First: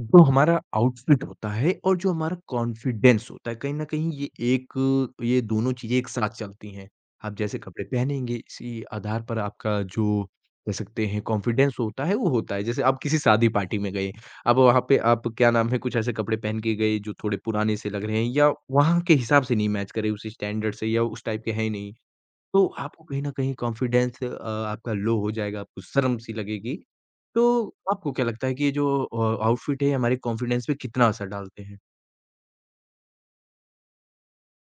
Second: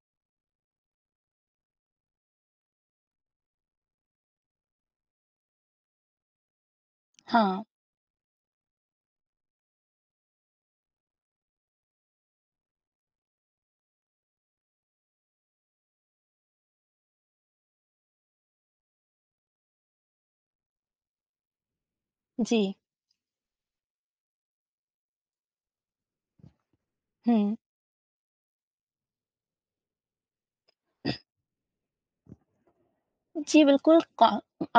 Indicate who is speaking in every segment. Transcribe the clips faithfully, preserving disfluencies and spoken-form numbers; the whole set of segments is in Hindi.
Speaker 1: जो हमारा आउटफिट होता है और जो हमारा कॉन्फिडेंस होता है, कहीं न कहीं ये एक ये दोनों चीज़ें एक साथ चलती हैं। आप जैसे
Speaker 2: हाँ,
Speaker 1: कपड़े पहनेंगे, इसी आधार पर आपका जो कह सकते हैं कॉन्फिडेंस होता है, वो होता है। जैसे आप किसी शादी पार्टी में गए, अब वहाँ पे आप क्या नाम है, कुछ ऐसे कपड़े पहन के गए जो थोड़े पुराने से लग रहे हैं या वहाँ के हिसाब से नहीं मैच करे उस स्टैंडर्ड से या उस टाइप के हैं ही नहीं। तो
Speaker 2: जी।
Speaker 1: आपको कहीं न कहीं कॉन्फिडेंस अ, आपका लो हो जाएगा, आपको शर्म सी लगेगी। तो
Speaker 2: हुँ।
Speaker 1: आपको क्या लगता है कि ये जो अ, आउटफिट है ये हमारे कॉन्फिडेंस पे कितना असर डालते हैं?
Speaker 2: जी, बिल्कुल, कॉ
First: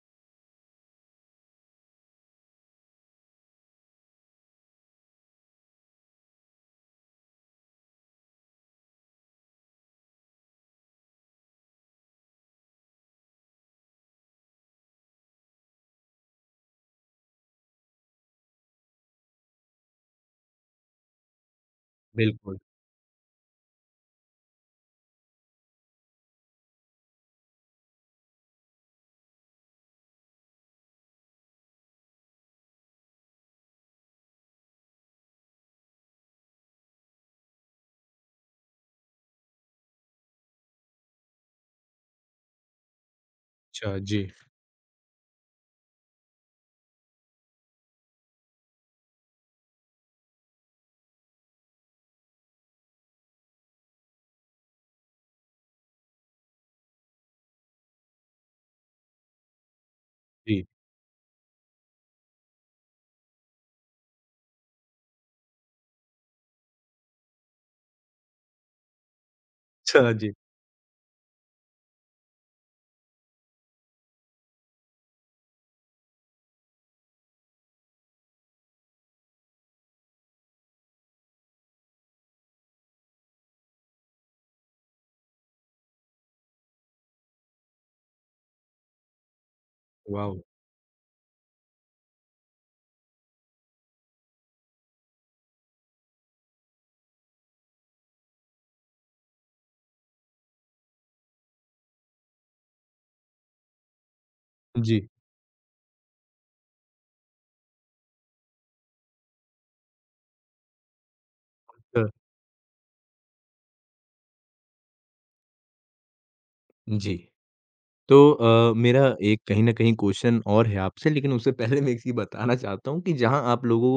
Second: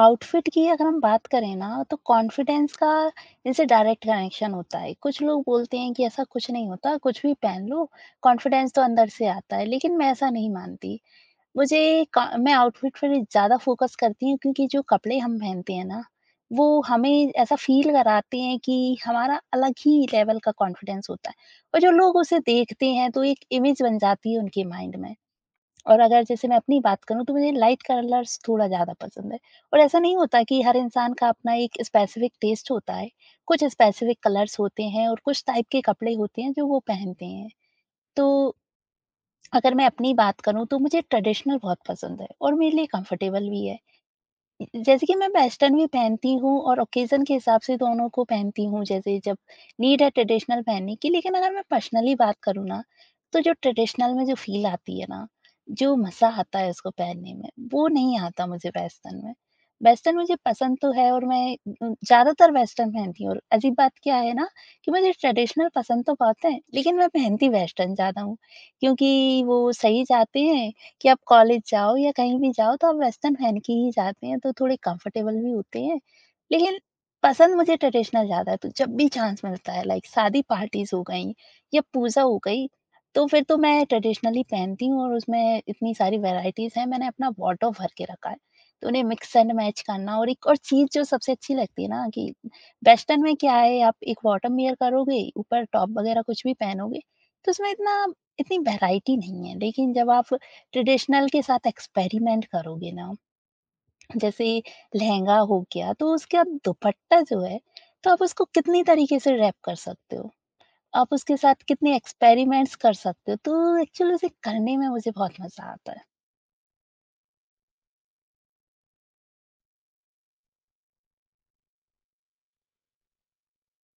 Speaker 2: आउटफिट की अगर हम बात करें ना, तो कॉन्फिडेंस का इनसे डायरेक्ट कनेक्शन होता है। कुछ लोग बोलते हैं कि ऐसा कुछ नहीं होता, कुछ भी पहन लो, कॉन्फिडेंस तो अंदर से आता है, लेकिन मैं ऐसा नहीं मानती। मुझे का मैं आउटफिट पर ज़्यादा फोकस करती हूँ, क्योंकि जो कपड़े हम पहनते हैं ना, वो हमें ऐसा फ़ील कराते हैं कि हमारा अलग ही लेवल का कॉन्फिडेंस होता है। और जो लोग उसे
Speaker 1: बिल्कुल।
Speaker 2: देखते हैं, तो एक इमेज बन जाती है उनके माइंड में। और अगर जैसे मैं अपनी बात करूँ, तो मुझे लाइट कलर्स थोड़ा ज़्यादा पसंद है और ऐसा नहीं होता कि हर इंसान का अपना एक स्पेसिफिक टेस्ट होता है। कुछ स्पेसिफिक कलर्स होते हैं और कुछ टाइप के कपड़े होते हैं जो वो पहनते हैं। तो अगर मैं अपनी बात करूँ, तो मुझे ट्रेडिशनल बहुत पसंद है और मेरे लिए कंफर्टेबल भी है।
Speaker 1: अच्छा जी,
Speaker 2: जैसे कि मैं वेस्टर्न भी पहनती हूँ और ओकेज़न के हिसाब से दोनों को पहनती हूँ, जैसे जब नीड है ट्रेडिशनल पहनने की, लेकिन अगर मैं पर्सनली बात करूँ ना, तो जो ट्रेडिशनल में जो फ़ील आती है ना, जो मज़ा आता है उसको पहनने में, वो नहीं आता मुझे वेस्टर्न में। वेस्टर्न मुझे
Speaker 1: जी।
Speaker 2: पसंद तो है और मैं उम, ज़्यादातर वेस्टर्न पहनती हूँ, और अजीब बात क्या है ना कि मुझे ट्रेडिशनल पसंद तो बहुत है, लेकिन मैं पहनती वेस्टर्न ज़्यादा हूँ, क्योंकि वो सही
Speaker 1: अच्छा जी।
Speaker 2: जाते हैं कि आप कॉलेज जाओ या कहीं भी जाओ, तो आप वेस्टर्न पहन के ही जाते हैं, तो थोड़े कंफर्टेबल भी होते हैं। लेकिन पसंद मुझे ट्रेडिशनल ज़्यादा है, तो जब भी चांस मिलता है, लाइक शादी पार्टीज़ हो गई या पूजा हो गई, तो फिर तो मैं ट्रेडिशनल ही पहनती हूँ और उसमें इतनी सारी वैराइटीज़ हैं, मैंने अपना वॉरडरोब भर के रखा है। तो उन्हें मिक्स एंड मैच करना, और
Speaker 1: वाओ!
Speaker 2: एक और चीज़ जो सबसे अच्छी लगती है ना, कि वेस्टर्न में क्या है, आप एक बॉटम वियर करोगे, ऊपर टॉप वगैरह कुछ भी पहनोगे, तो उसमें इतना इतनी वैराइटी नहीं है। लेकिन जब आप ट्रेडिशनल के साथ एक्सपेरिमेंट करोगे ना, जैसे
Speaker 1: जी।
Speaker 2: लहंगा हो गया, तो उसके आप दुपट्टा जो है, तो आप उसको कितनी तरीके से रैप कर सकते हो। आप उसके साथ कितने
Speaker 1: अ
Speaker 2: एक्सपेरिमेंट्स कर सकते हो, तो एक्चुअली उसे करने में मुझे बहुत मज़ा आता है।
Speaker 1: जी। तो अ, मेरा एक कहीं न कहीं क्वेश्चन और है आपसे, लेकिन उससे पहले मैं एक चीज़ बताना चाहता हूँ कि जहाँ आप लोगों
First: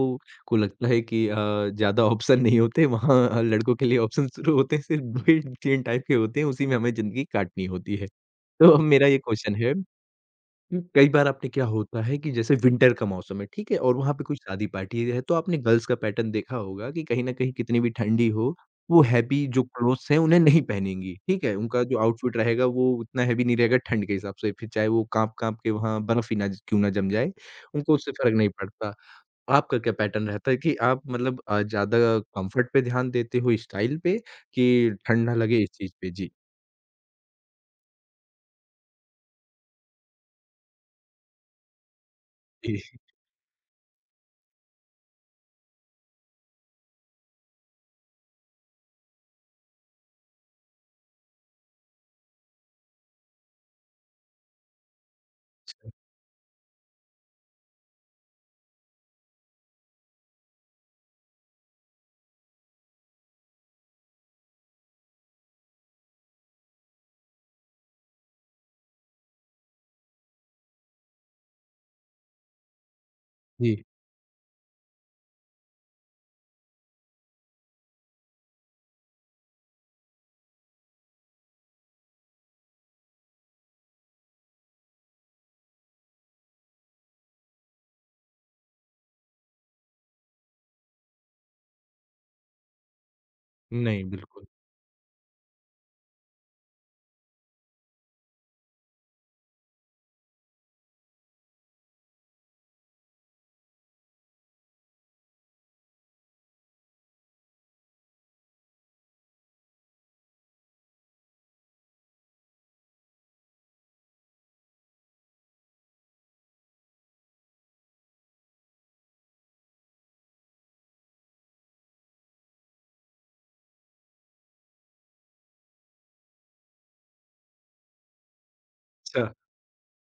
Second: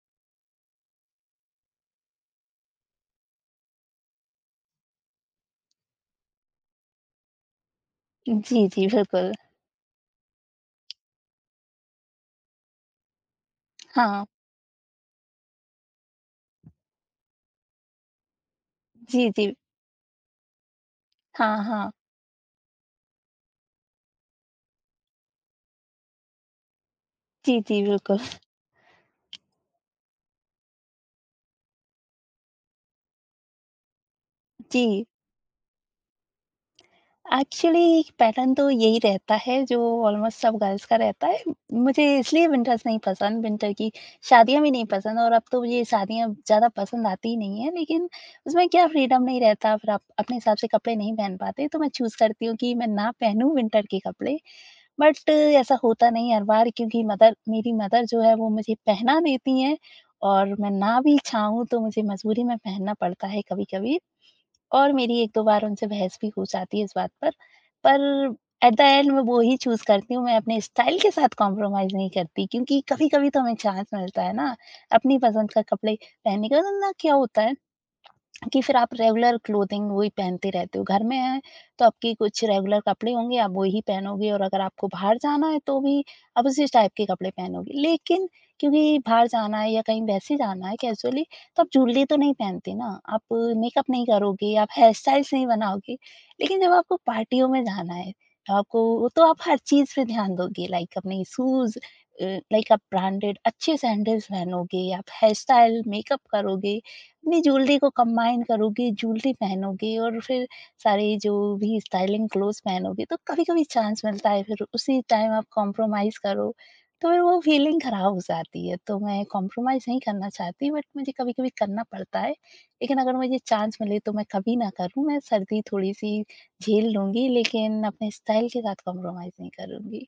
Speaker 1: को लगता है कि अ, ज़्यादा ऑप्शन नहीं होते, वहाँ अ, लड़कों के लिए ऑप्शन शुरू होते हैं, सिर्फ दो ही तीन टाइप के होते हैं, उसी में हमें ज़िंदगी काटनी होती है।
Speaker 2: जी,
Speaker 1: तो अब
Speaker 2: जी,
Speaker 1: मेरा ये
Speaker 2: बिल्कुल।
Speaker 1: क्वेश्चन है हुँ, कई बार आपने क्या होता है कि जैसे विंटर का मौसम है, ठीक है? और वहाँ
Speaker 2: हाँ।
Speaker 1: पे कोई शादी पार्टी है, तो आपने गर्ल्स का पैटर्न देखा होगा कि कहीं न कहीं कितनी भी ठंडी हो, वो
Speaker 2: जी,
Speaker 1: हैवी
Speaker 2: जी।
Speaker 1: जो क्लोथ्स हैं, उन्हें नहीं पहनेंगी, ठीक है?
Speaker 2: हाँ,
Speaker 1: उनका
Speaker 2: हाँ।
Speaker 1: जो आउटफिट रहेगा, वो उतना हैवी नहीं रहेगा ठंड के हिसाब से, फिर चाहे वो काँप-काँप के वहाँ बर्फ ही ना ज क्यों ना जम जाए,
Speaker 2: जी, जी,
Speaker 1: उनको उससे
Speaker 2: बिल्कुल।
Speaker 1: फ़र्क नहीं पड़ता। आपका क्या पैटर्न रहता है कि आप मतलब अ, ज़्यादा कम्फ़र्ट पे ध्यान देते हो, स्टाइल पे कि
Speaker 2: जी।
Speaker 1: ठंड ना लगे इस चीज़ पे? जी।
Speaker 2: एक्चुअली पैटर्न तो यही रहता है जो ऑलमोस्ट सब गर्ल्स का रहता है। मुझे इसलिए विंटर्स
Speaker 1: जी,
Speaker 2: नहीं पसंद, विंटर की शादियाँ भी नहीं पसंद, और अब तो मुझे शादियाँ ज़्यादा पसंद आती ही नहीं है, लेकिन उसमें क्या फ्रीडम नहीं रहता, फिर आप अपने हिसाब से कपड़े नहीं पहन पाते, तो मैं चूज़ करती हूँ कि मैं ना पहनूँ विंटर के कपड़े। बट ऐसा
Speaker 1: अच्छा।
Speaker 2: होता नहीं है हर बार, क्योंकि मदर मेरी मदर जो है वो मुझे पहना देती हैं, और मैं ना भी चाहूँ तो मुझे मजबूरी में पहनना पड़ता है कभी-कभी। और मेरी एक दो बार उनसे बहस भी हो जाती है इस बात पर। पर एट द एंड मैं वो ही चूज़ करती हूँ, मैं अपने स्टाइल के साथ कॉम्प्रोमाइज़ नहीं करती, क्योंकि कभी-कभी तो हमें
Speaker 1: जी।
Speaker 2: चांस मिलता है ना, अपनी पसंद का कपड़े पहनने का। तो ना क्या होता है कि फिर आप रेगुलर क्लोथिंग वही पहनते रहते हो। घर में हैं, तो आपके कुछ रेगुलर कपड़े होंगे, आप वही पहनोगे, और अगर आपको बाहर जाना है, तो भी आप उसी टाइप के कपड़े पहनोगे। लेकिन क्योंकि बाहर जाना है या कहीं वैसे जाना है कैज़ुअली, तो आप ज्वेलरी तो नहीं पहनते ना, आप मेकअप नहीं
Speaker 1: नहीं, बिल्कुल।
Speaker 2: करोगे, आप हेयर स्टाइल्स नहीं बनाओगे। लेकिन जब आपको पार्टियों में जाना है, तो आपको, तो आप हर चीज़ पे ध्यान दोगे, लाइक अपने शूज़, अ, लाइक आप ब्रांडेड अच्छे सैंडल्स पहनोगे, आप हेयर स्टाइल, मेकअप करोगे। अपनी ज्वेलरी को कंबाइन करोगे, ज्वेलरी पहनोगे, और फिर सारे जो भी स्टाइलिंग क्लोथ्स पहनोगे, तो कभी-कभी चांस मिलता है, फिर उसी टाइम आप कॉम्प्रोमाइज़ करो, तो फिर वो फीलिंग खराब हो जाती है। तो मैं कॉम्प्रोमाइज़ नहीं करना चाहती, बट मुझे कभी-कभी करना पड़ता है, लेकिन अगर मुझे चांस मिले तो मैं कभी ना करूँ, मैं सर्दी थोड़ी-सी झेल लूँगी, लेकिन अपने स्टाइल के साथ
Speaker 1: अच्छा।
Speaker 2: कॉम्प्रोमाइज़ नहीं करूँगी।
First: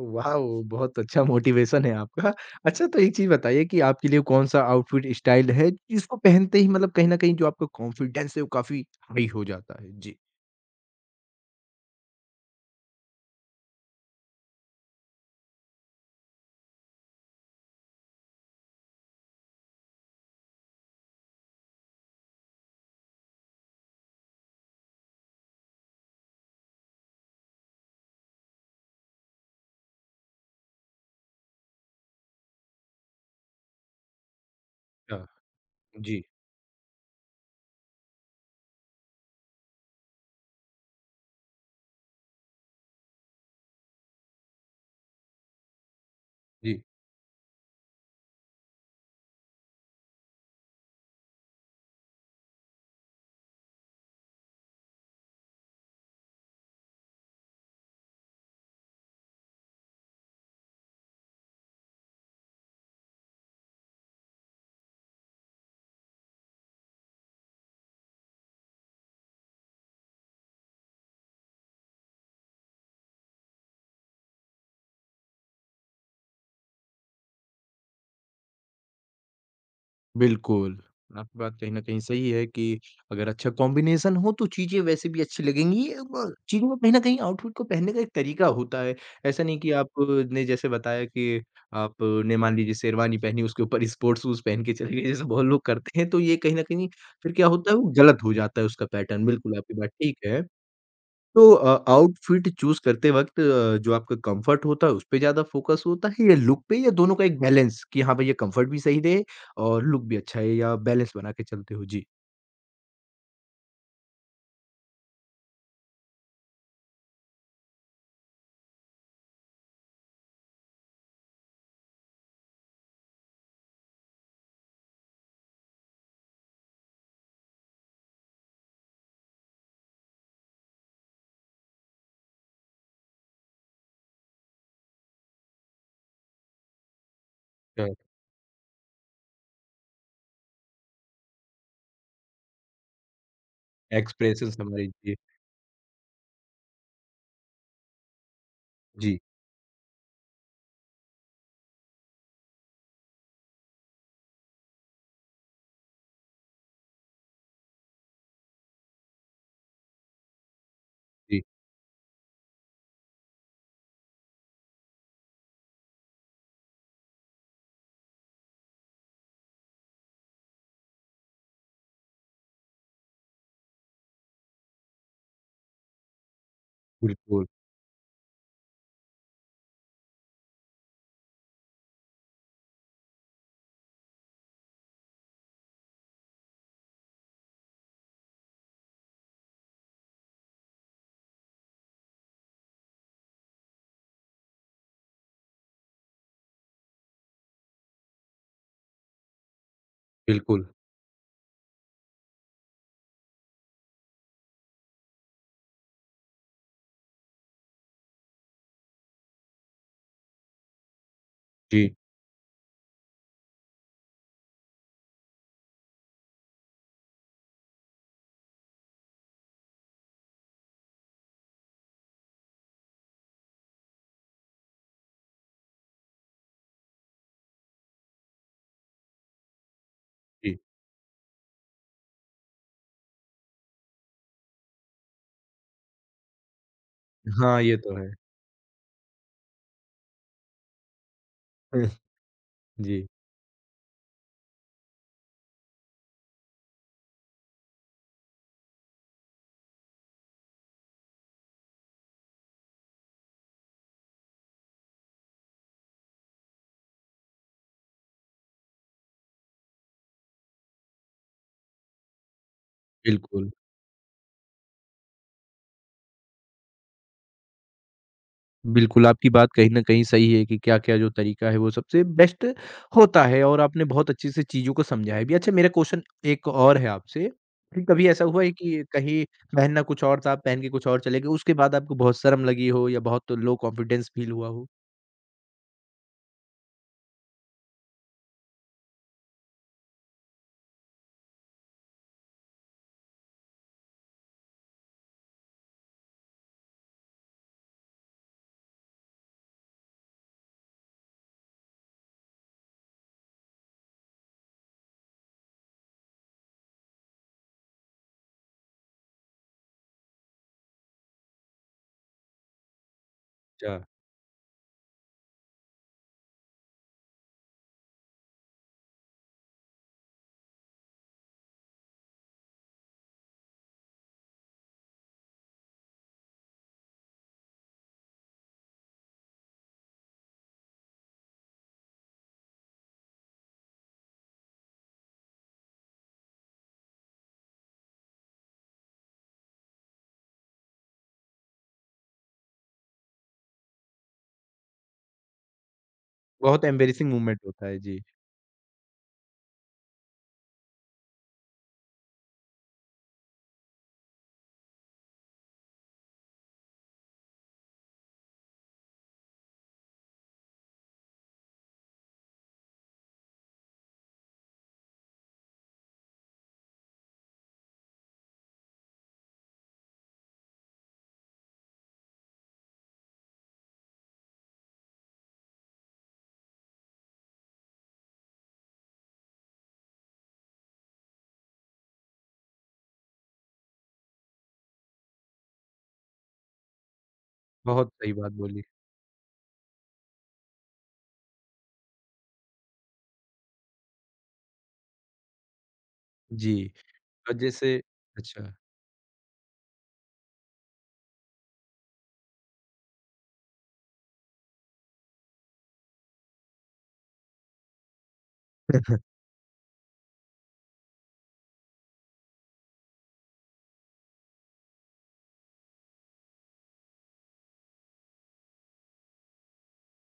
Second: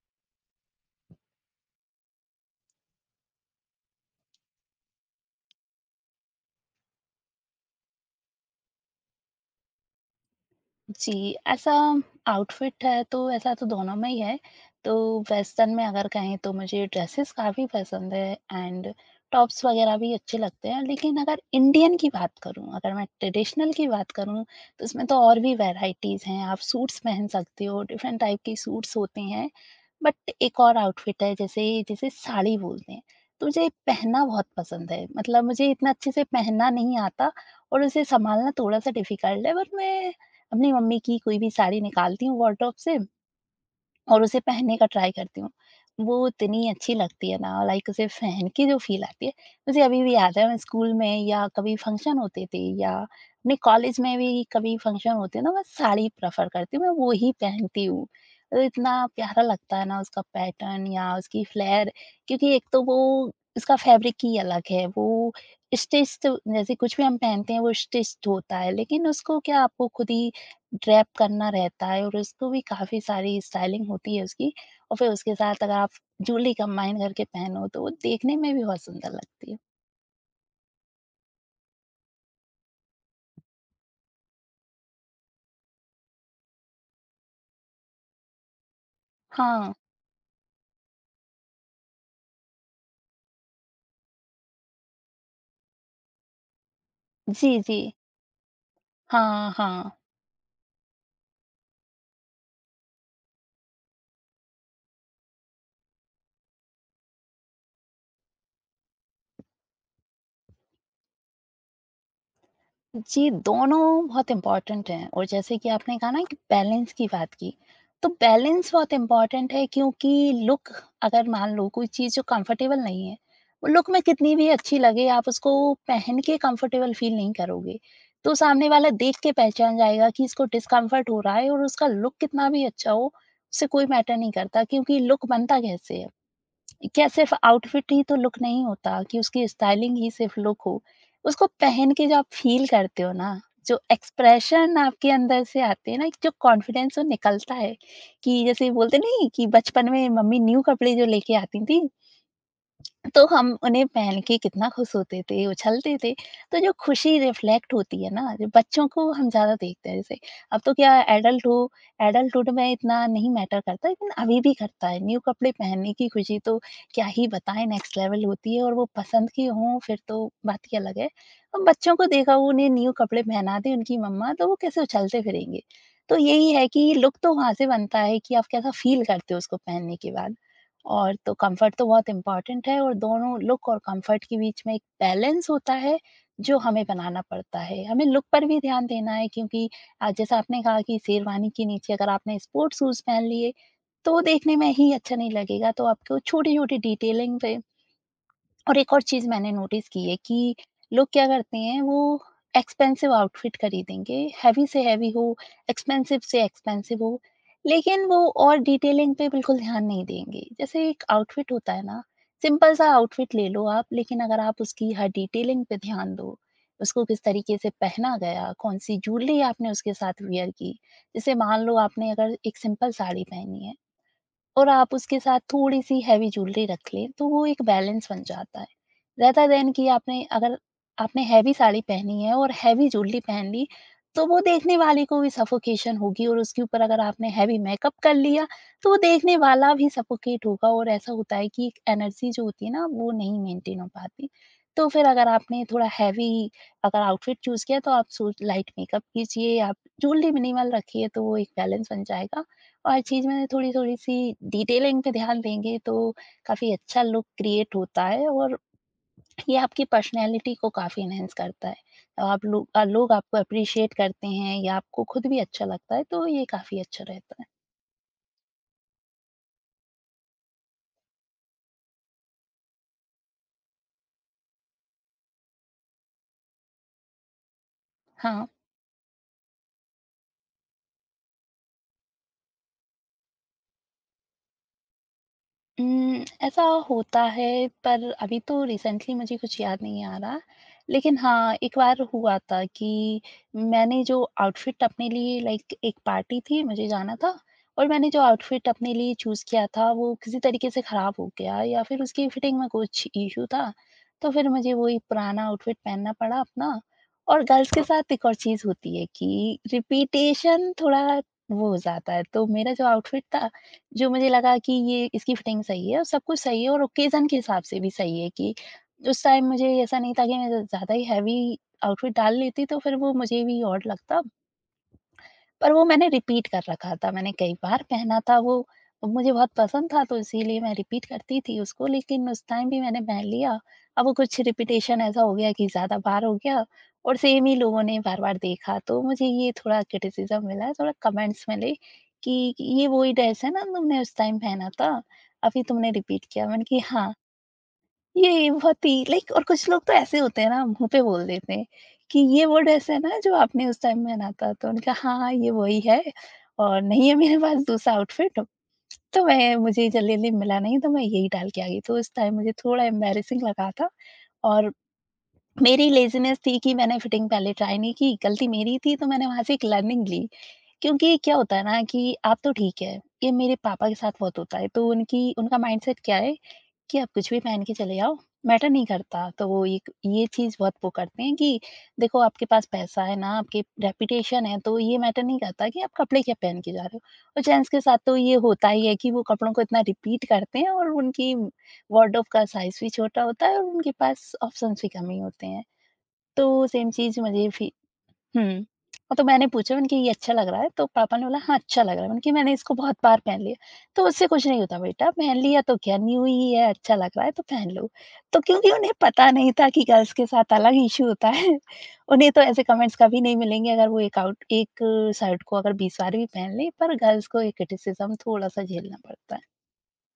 Speaker 1: वाओ! बहुत अच्छा मोटिवेशन है आपका। अच्छा तो एक चीज़ बताइए कि आपके लिए कौन-सा आउटफिट स्टाइल है जिसको पहनते ही मतलब कहीं न कहीं जो आपका कॉन्फिडेंस है वो काफ़ी हाई हो जाता है? जी।
Speaker 2: जी, ऐसा आउटफ़िट है, तो ऐसा तो दोनों में ही है। तो वेस्टर्न में अगर कहें, तो मुझे ड्रेसेस काफ़ी पसंद है एंड टॉप्स वग़ैरह भी अच्छे लगते हैं। लेकिन अगर इंडियन की बात करूँ, अगर मैं ट्रेडिशनल की बात करूँ, तो उसमें तो और भी वैराइटीज़ हैं। आप सूट्स पहन सकते हो, डिफ़रेंट टाइप के सूट्स होते हैं। बट एक और आउटफिट है जैसे जिसे साड़ी बोलते हैं, तो मुझे पहनना बहुत पसंद है।
Speaker 1: हाँ।
Speaker 2: मतलब मुझे इतना अच्छे
Speaker 1: जी,
Speaker 2: से पहनना नहीं आता, और उसे सँभालना थोड़ा-सा डिफ़िकल्ट है, बट मैं अपनी मम्मी की कोई भी साड़ी निकालती हूँ वार्डरोब से, और उसे पहनने का ट्राई करती हूँ। वो इतनी
Speaker 1: जी।
Speaker 2: अच्छी लगती है ना, लाइक उसे पहन के जो फ़ील आती है, मुझे अभी भी याद है, मैं स्कूल में या कभी फ़ंक्शन होते थे, या अपने कॉलेज में भी कभी फ़ंक्शन होते हैं ना, मैं साड़ी प्रेफ़र करती हूँ, मैं वो ही पहनती हूँ। अ, इतना प्यारा लगता है ना उसका पैटर्न या उसकी फ्लेयर, क्योंकि एक तो वो उसका फ़ैब्रिक ही अलग है, वो स्टिच्ड, जैसे कुछ भी हम पहनते हैं वो स्टिच्ड होता है, लेकिन उसको क्या आपको खुद ही रैप करना रहता है, और उसको भी काफ़ी सारी स्टाइलिंग होती है उसकी, और फिर उसके साथ अगर आप जूलरी कंबाइन करके पहनो, तो वो देखने में भी बहुत सुंदर लगती है।
Speaker 1: बिल्कुल, आपकी बात कहीं न कहीं सही है कि अगर अच्छा कॉम्बिनेशन हो तो चीज़ें वैसे भी अच्छी लगेंगी। ब चीज़ों में कहीं न कहीं आउटफिट को पहनने का एक तरीका होता है। ऐसा नहीं कि
Speaker 2: हाँ।
Speaker 1: आपने जैसे बताया कि आपने मान लीजिए शेरवानी पहनी उसके ऊपर स्पोर्ट्स शूज़ पहन के चले गए जैसे बहुत लोग करते हैं तो ये कहीं न कहीं फिर क्या
Speaker 2: जी,
Speaker 1: होता
Speaker 2: जी।
Speaker 1: है वो गलत हो जाता है उसका पैटर्न।
Speaker 2: हाँ,
Speaker 1: बिल्कुल आपकी बात
Speaker 2: हाँ।
Speaker 1: ठीक है। तो अ, आउटफिट चूज़ करते वक़्त अ, जो आपका कम्फर्ट होता है, उस पे ज़्यादा फ़ोकस होता है या लुक पे या दोनों का एक बैलेंस कि हाँ, भई ये कम्फर्ट भी सही दे और लुक भी अच्छा है या बैलेंस बना के चलते हो? जी।
Speaker 2: जी, दोनों बहुत इम्पोर्टेंट हैं, और जैसे कि आपने कहा ना कि बैलेंस की बात की, तो बैलेंस बहुत इम्पोर्टेंट है, क्योंकि लुक, अगर मान लो कोई चीज़ जो कंफर्टेबल नहीं है, वो लुक में कितनी भी अच्छी लगे, आप उसको पहन के कंफर्टेबल फील नहीं करोगे। तो सामने वाला देख के पहचान जाएगा कि इसको डिस्कम्फर्ट हो रहा है, और उसका लुक कितना भी अच्छा हो, उससे कोई मैटर नहीं करता, क्योंकि लुक बनता कैसे है? क्या सिर्फ आउटफिट
Speaker 1: अ,
Speaker 2: ही तो लुक नहीं होता, कि उसकी स्टाइलिंग ही सिर्फ लुक हो। उसको पहन के जो आप फ़ील करते हो ना, जो
Speaker 1: एक्सप्रेशंस
Speaker 2: एक्सप्रेशन
Speaker 1: हमारे
Speaker 2: आपके
Speaker 1: जी,
Speaker 2: अंदर से आते हैं ना, एक जो कॉन्फिडेंस वो निकलता है, कि जैसे बोलते
Speaker 1: जी,
Speaker 2: नहीं, कि बचपन में मम्मी न्यू कपड़े जो लेके आती थी, तो हम उन्हें पहन के कितना खुश होते थे, उछलते थे। तो जो खुशी रिफ्लेक्ट होती है ना, जो बच्चों को हम ज़्यादा देखते हैं जैसे। अब तो क्या
Speaker 1: जी,
Speaker 2: एडल्ट हो, एडल्टहुड में इतना नहीं मैटर करता, लेकिन अभी भी करता है। न्यू कपड़े पहनने की खुशी तो क्या ही बताएँ, नेक्स्ट लेवल होती है, और वो पसंद की हों, फिर तो बात ही अलग है। अब बच्चों को देखा, उन्हें न्यू कपड़े पहना दें उनकी मम्मा, तो वो कैसे उछलते फिरेंगे। तो यही है कि लुक तो
Speaker 1: बिल्कुल,
Speaker 2: वहाँ से बनता है कि आप कैसा फ़ील करते हो उसको पहनने के बाद। और तो कंफर्ट तो बहुत इम्पोर्टेंट है, और दोनों लुक और कंफर्ट के बीच में एक बैलेंस होता है जो हमें बनाना पड़ता है। हमें लुक पर भी ध्यान देना है, क्योंकि अ, जैसा आपने कहा कि शेरवानी के नीचे अगर आपने स्पोर्ट्स शूज़ पहन लिए, तो वो देखने में ही अच्छा नहीं लगेगा, तो आपको छोटी-छोटी डिटेलिंग पे, और एक और चीज़ मैंने नोटिस की है कि
Speaker 1: बिल्कुल।
Speaker 2: लोग क्या करते हैं, वो एक्सपेंसिव आउटफिट खरीदेंगे, हेवी से हेवी हो, एक्सपेंसिव से एक्सपेंसिव हो, लेकिन वो और डिटेलिंग पे बिल्कुल ध्यान नहीं देंगे। जैसे एक आउटफिट होता है
Speaker 1: जी,
Speaker 2: ना, सिंपल सा आउटफिट ले लो आप, लेकिन अगर आप उसकी हर डिटेलिंग पे ध्यान दो, उसको किस तरीके से पहना गया, कौन-सी ज्वेलरी आपने उसके साथ वियर की। जैसे मान लो आपने अगर एक सिंपल साड़ी पहनी है, और आप उसके साथ थोड़ी-सी हेवी ज्वेलरी रख लें, तो वो एक बैलेंस बन जाता है। रेदर देन कि आपने अगर
Speaker 1: जी।
Speaker 2: आपने हेवी साड़ी पहनी है और हेवी ज्वेलरी पहन ली, तो वो देखने वाले को भी सफोकेशन होगी, और उसके ऊपर अगर आपने हेवी
Speaker 1: हाँ, ये
Speaker 2: मेकअप
Speaker 1: तो है।
Speaker 2: कर लिया, तो वो देखने वाला भी सफोकेट होगा, और ऐसा होता है कि एक एनर्जी जो होती है ना,
Speaker 1: जी।
Speaker 2: वो नहीं मेंटेन हो पाती। तो फिर अगर आपने थोड़ा हेवी अगर आउटफिट चूज़ किया, तो आप सो लाइट मेकअप कीजिए, आप ज्वेलरी मिनिमल रखिए, तो वो एक बैलेंस बन जाएगा। और चीज़ में थोड़ी-थोड़ी सी डिटेलिंग पे ध्यान देंगे, तो काफ़ी अच्छा लुक क्रिएट होता है, और ये आपकी पर्सनैलिटी को काफ़ी एनहांस करता है। तो आप लोग अ, लोग आपको
Speaker 1: बिल्कुल।
Speaker 2: एप्रिशिएट करते हैं या आपको खुद भी अच्छा लगता है, तो ये काफ़ी अच्छा रहता है।
Speaker 1: बिल्कुल, आपकी बात कहीं न कहीं सही है कि क्या-क्या जो तरीका है वो सबसे बेस्ट होता है और आपने बहुत अच्छे से चीज़ों को समझाया भी। अच्छा मेरा क्वेश्चन एक और है आपसे, कि कभी ऐसा हुआ
Speaker 2: हाँ।
Speaker 1: है कि कहीं पहनना कुछ और था, आप पहन के कुछ और चले गए, उसके बाद आपको बहुत शर्म लगी हो या बहुत लो कॉन्फिडेंस फ़ील हुआ हो?
Speaker 2: उम, ऐसा होता है, पर अभी तो रिसेंटली मुझे कुछ याद नहीं आ रहा। लेकिन हाँ, एक बार हुआ था कि मैंने जो आउटफिट अपने लिए, लाइक एक पार्टी थी, मुझे जाना था, और मैंने जो आउटफिट अपने लिए चूज़ किया था वो किसी तरीके से ख़राब हो गया या फिर उसकी फिटिंग में कुछ इश्यू था। तो फिर मुझे वही पुराना आउटफिट पहनना पड़ा अपना, और गर्ल्स के साथ एक और चीज़ होती है कि रिपीटेशन थोड़ा वो हो जाता है। तो मेरा जो आउटफिट था,
Speaker 1: अच्छा।
Speaker 2: जो मुझे लगा कि ये इसकी फिटिंग सही है और सब कुछ सही है और ओकेज़न के हिसाब से भी सही है, कि उस टाइम मुझे ऐसा नहीं था कि मैं ज़्यादा ही हेवी आउटफिट डाल लेती, तो फिर वो मुझे भी ऑड लगता। पर वो मैंने रिपीट कर रखा था, मैंने कई बार पहना था वो, मुझे बहुत पसंद था, तो इसीलिए मैं रिपीट करती थी उसको, लेकिन उस टाइम भी मैंने पहन लिया। अब वो कुछ रिपीटेशन ऐसा हो गया कि ज़्यादा बार हो गया, और सेम ही लोगों ने बार-बार देखा, तो मुझे ये थोड़ा क्रिटिसिज़्म मिला, थोड़ा कमेंट्स मिले कि ये वही ड्रेस है ना, तुमने उस टाइम पहना था, अभी तुमने रिपीट किया। मैंने
Speaker 1: बहुत
Speaker 2: कि
Speaker 1: एम्बैरेसिंग
Speaker 2: हाँ,
Speaker 1: मोमेंट होता है, जी।
Speaker 2: ये बहुत ही लाइक, और कुछ लोग तो ऐसे होते हैं ना, मुँह पे बोल देते हैं कि ये वर्ड ऐसा है ना, जो आपने उस टाइम में पहना था। तो उन्होंने कहा, हाँ, हाँ, ये वही है और नहीं है मेरे पास दूसरा आउटफिट, तो मैं मुझे जल्दी-जल्दी मिला नहीं, तो मैं यही डाल के आ गई। तो उस टाइम मुझे थोड़ा एम्बैरेसिंग लगा था। और मेरी लेज़ीनेस थी कि मैंने फिटिंग पहले ट्राई नहीं की, गलती मेरी थी, तो मैंने वहाँ से एक लर्निंग ली। क्योंकि क्या होता है ना कि आप तो ठीक है, ये मेरे पापा के साथ बहुत होता है। तो उनकी उनका माइंडसेट क्या है कि आप कुछ भी पहन के चले आओ, मैटर नहीं करता। तो वो एक ये चीज़ बहुत वो करते हैं कि देखो, आपके पास पैसा है ना, आपकी रेपुटेशन है, तो ये मैटर नहीं करता कि आप कपड़े क्या पहन के जा रहे हो। और जेंट्स के
Speaker 1: बहुत
Speaker 2: साथ
Speaker 1: सही
Speaker 2: तो
Speaker 1: बात
Speaker 2: ये
Speaker 1: बोली।
Speaker 2: होता ही है कि वो कपड़ों को इतना रिपीट करते हैं, और उनकी वार्डरोब का साइज़ भी छोटा होता है, और उनके पास ऑप्शंस भी कम ही होते हैं।
Speaker 1: जी।
Speaker 2: तो सेम चीज़
Speaker 1: अ,
Speaker 2: मुझे फी
Speaker 1: जैसे
Speaker 2: हुँ।
Speaker 1: अच्छा।
Speaker 2: हाँ, तो मैंने पूछा मैंने कहा, ये अच्छा लग रहा है? तो पापा ने बोला, हाँ, अच्छा लग रहा है। मैंने कहा, मैंने इसको बहुत बार पहन लिया। तो उससे कुछ नहीं होता बेटा, पहन लिया तो क्या न्यू ही है, अच्छा लग रहा है तो पहन लो। तो क्योंकि उन्हें पता नहीं था कि गर्ल्स के साथ अलग इश्यू होता है। उन्हें तो ऐसे कमेंट्स कभी नहीं मिलेंगे, अगर वो एक आउट एक शर्ट को अगर बीस बार भी पहन लें, पर गर्ल्स को एक क्रिटिसिज़्म थोड़ा-सा झेलना पड़ता है।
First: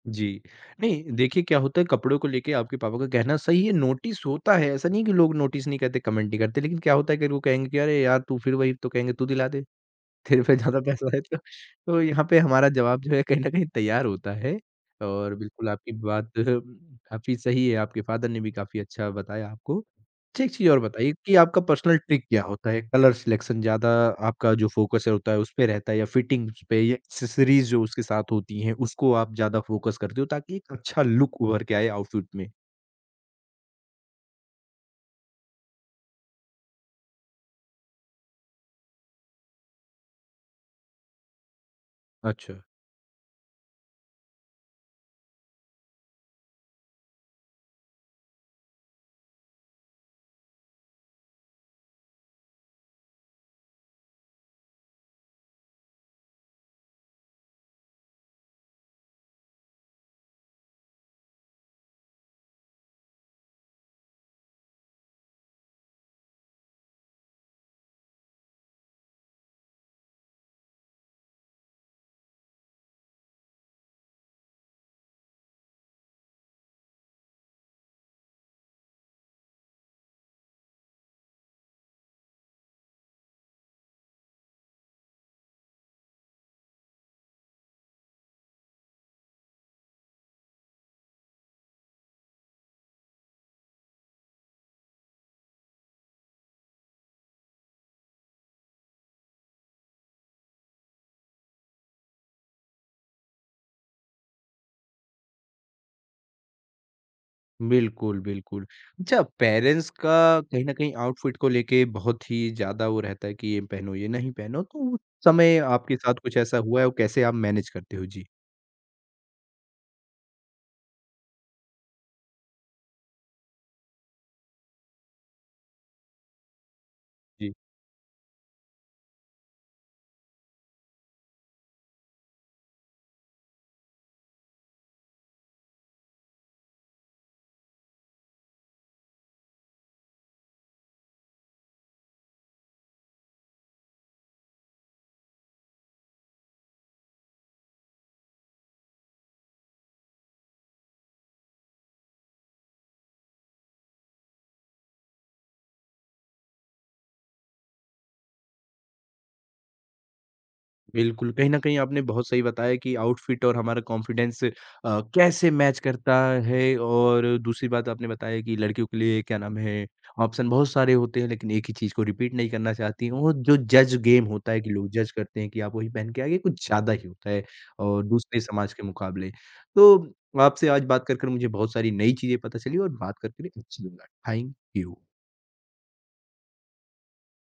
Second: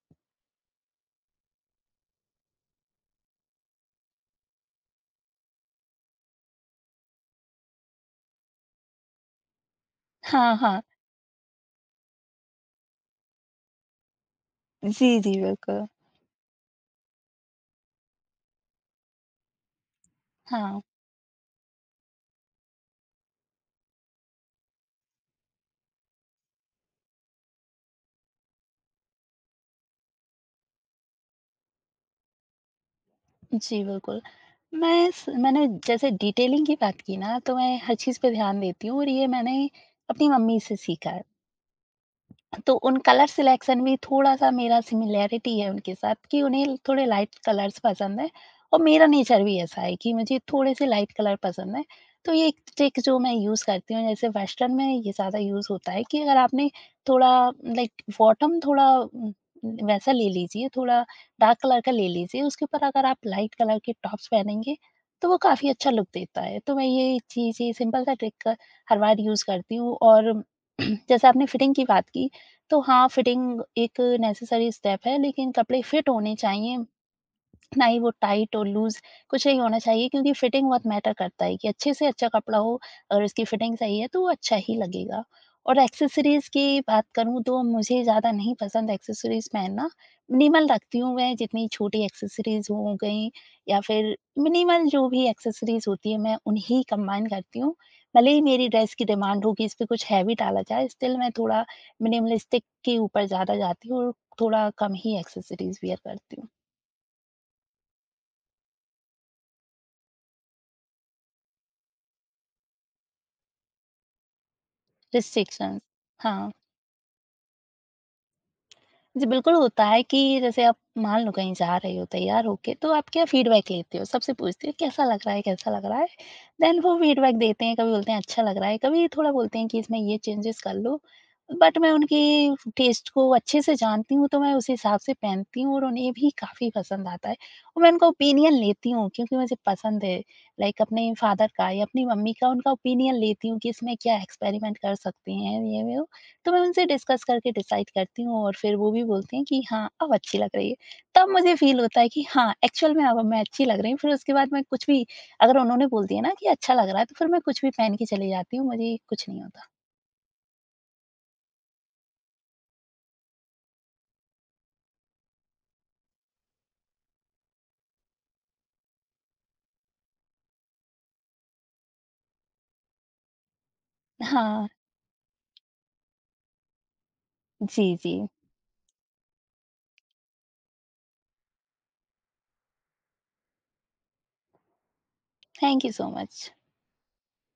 Speaker 1: जी। नहीं, देखिए क्या होता है कपड़ों को लेके आपके पापा का कहना सही है, नोटिस होता है, ऐसा नहीं है कि लोग नोटिस नहीं करते, कमेंट नहीं करते, लेकिन क्या होता है कि वो कहेंगे कि अरे यार! तू फिर वही तो कहेंगे तू दिला दे। तेरे
Speaker 2: हाँ,
Speaker 1: पे ज़्यादा
Speaker 2: हाँ।
Speaker 1: पैसा है तो तो यहाँ पे हमारा जवाब जो है कहीं न कहीं तैयार होता है।
Speaker 2: जी,
Speaker 1: और
Speaker 2: जी,
Speaker 1: बिल्कुल
Speaker 2: बिल्कुल।
Speaker 1: आपकी बात काफ़ी सही है, आपके फ़ादर ने भी काफ़ी अच्छा बताया आपको। अच्छा एक चीज़
Speaker 2: हाँ।
Speaker 1: और बताइए कि आपका पर्सनल ट्रिक क्या होता है? कलर सिलेक्शन ज़्यादा आपका जो फ़ोकस होता है उस पे रहता है या फिटिंग्स पे या एक्सेसरीज़ जो उसके साथ होती हैं उसको आप ज़्यादा फ़ोकस करते हो ताकि एक अच्छा लुक उभर के आए आउटफिट में?
Speaker 2: जी, बिल्कुल। मैं स मैंने जैसे डिटेलिंग की बात की ना, तो मैं हर चीज़ पे ध्यान देती हूँ, और ये मैंने अपनी मम्मी से सीखा है।
Speaker 1: अच्छा।
Speaker 2: तो उन कलर सिलेक्शन में थोड़ा-सा मेरा सिमिलैरिटी है उनके साथ कि उन्हें थोड़े लाइट कलर्स पसंद हैं, और मेरा नेचर भी ऐसा है कि मुझे थोड़े-से लाइट कलर पसंद हैं। तो ये एक ट्रिक जो मैं यूज़ करती हूँ, जैसे वेस्टर्न में ये ज़्यादा यूज़ होता है कि अगर आपने थोड़ा लाइक बॉटम थोड़ा उम, वैसा ले लीजिए, थोड़ा डार्क कलर का ले लीजिए, उसके ऊपर अगर आप लाइट कलर के टॉप्स पहनेंगे, तो वो काफ़ी अच्छा लुक देता है। तो मैं ये चीज़, ये सिंपल सा ट्रिक हर बार यूज़ करती हूँ। और जैसे आपने फिटिंग की बात की, तो हाँ, फिटिंग एक नेसेसरी स्टेप है, लेकिन कपड़े फिट होने चाहिए, ना ही वो टाइट और लूज़ कुछ नहीं होना चाहिए, क्योंकि फिटिंग बहुत मैटर करता है कि अच्छे से अच्छा कपड़ा हो और उसकी फिटिंग सही है, तो वो अच्छा ही लगेगा। और एक्सेसरीज़ की बात करूँ, तो मुझे ज़्यादा नहीं पसंद एक्सेसरीज़ पहनना। मिनिमल रखती हूँ मैं, जितनी छोटी एक्सेसरीज़ हो गई, या फिर मिनिमल जो भी एक्सेसरीज़ होती है, मैं उन्हें कंबाइन करती हूँ। भले ही मेरी ड्रेस की डिमांड हो कि इस पे कुछ हैवी डाला जाए, स्टिल मैं थोड़ा मिनिमलिस्टिक के ऊपर ज़्यादा जाती हूँ, और थोड़ा कम ही एक्सेसरीज़ वियर करती हूँ।
Speaker 1: बिल्कुल, बिल्कुल। अच्छा पेरेंट्स का कहीं न कहीं आउटफिट को लेके बहुत ही ज़्यादा वो रहता है कि ये पहनो, ये नहीं पहनो। तो उस समय
Speaker 2: रिस्ट्रिक्शंस,
Speaker 1: आपके साथ कुछ
Speaker 2: हाँ,
Speaker 1: ऐसा हुआ है और कैसे आप मैनेज करते हो? जी।
Speaker 2: जी बिल्कुल होता है कि जैसे आप मान लो कहीं जा रहे हो तैयार होके, तो आप क्या फीडबैक लेते हो? सबसे पूछते हो, कैसा लग रहा है, कैसा लग रहा है? देन वो फीडबैक
Speaker 1: जी।
Speaker 2: देते हैं, कभी बोलते हैं अच्छा लग रहा है, कभी थोड़ा बोलते हैं कि इसमें ये चेंजेस कर लो। बट मैं उनकी टेस्ट को अच्छे से जानती हूँ, तो मैं उस हिसाब से पहनती हूँ, और उन्हें भी काफ़ी पसंद आता है। और मैं उनका ओपिनियन लेती हूँ, क्योंकि मुझे पसंद है, लाइक अपने फादर का या अपनी मम्मी का, उनका ओपिनियन लेती हूँ कि इसमें क्या एक्सपेरिमेंट कर सकते हैं, ये वो। तो मैं उनसे डिस्कस करके डिसाइड करती हूँ, और फिर वो भी बोलते हैं कि हाँ, अब अच्छी लग रही है। तब मुझे फ़ील होता है कि हाँ, एक्चुअल में अब मैं अच्छी लग रही हूँ। फिर उसके बाद मैं कुछ भी, अगर उन्होंने बोल दिया ना कि अच्छा लग रहा है, तो फिर मैं कुछ भी पहन के चली जाती हूँ, मुझे कुछ नहीं होता।
Speaker 1: बिल्कुल, कहीं न कहीं आपने बहुत सही बताया कि आउटफिट और हमारा कॉन्फिडेंस अ, कैसे मैच करता है और दूसरी बात आपने बताया कि लड़कियों के लिए क्या नाम है, ऑप्शन बहुत सारे होते हैं लेकिन एक ही चीज़ को रिपीट नहीं करना चाहती हैं और जो जज गेम होता है
Speaker 2: हाँ।
Speaker 1: कि लोग जज करते हैं कि आप वही पहन के आ गए, कुछ ज़्यादा ही होता है
Speaker 2: जी,
Speaker 1: और
Speaker 2: जी।
Speaker 1: दूसरे समाज के मुकाबले। तो आपसे आज बात कर, कर मुझे बहुत सारी नई चीज़ें पता चली और बात करके भी अच्छा लगा। Thank you.
Speaker 2: Thank you so much.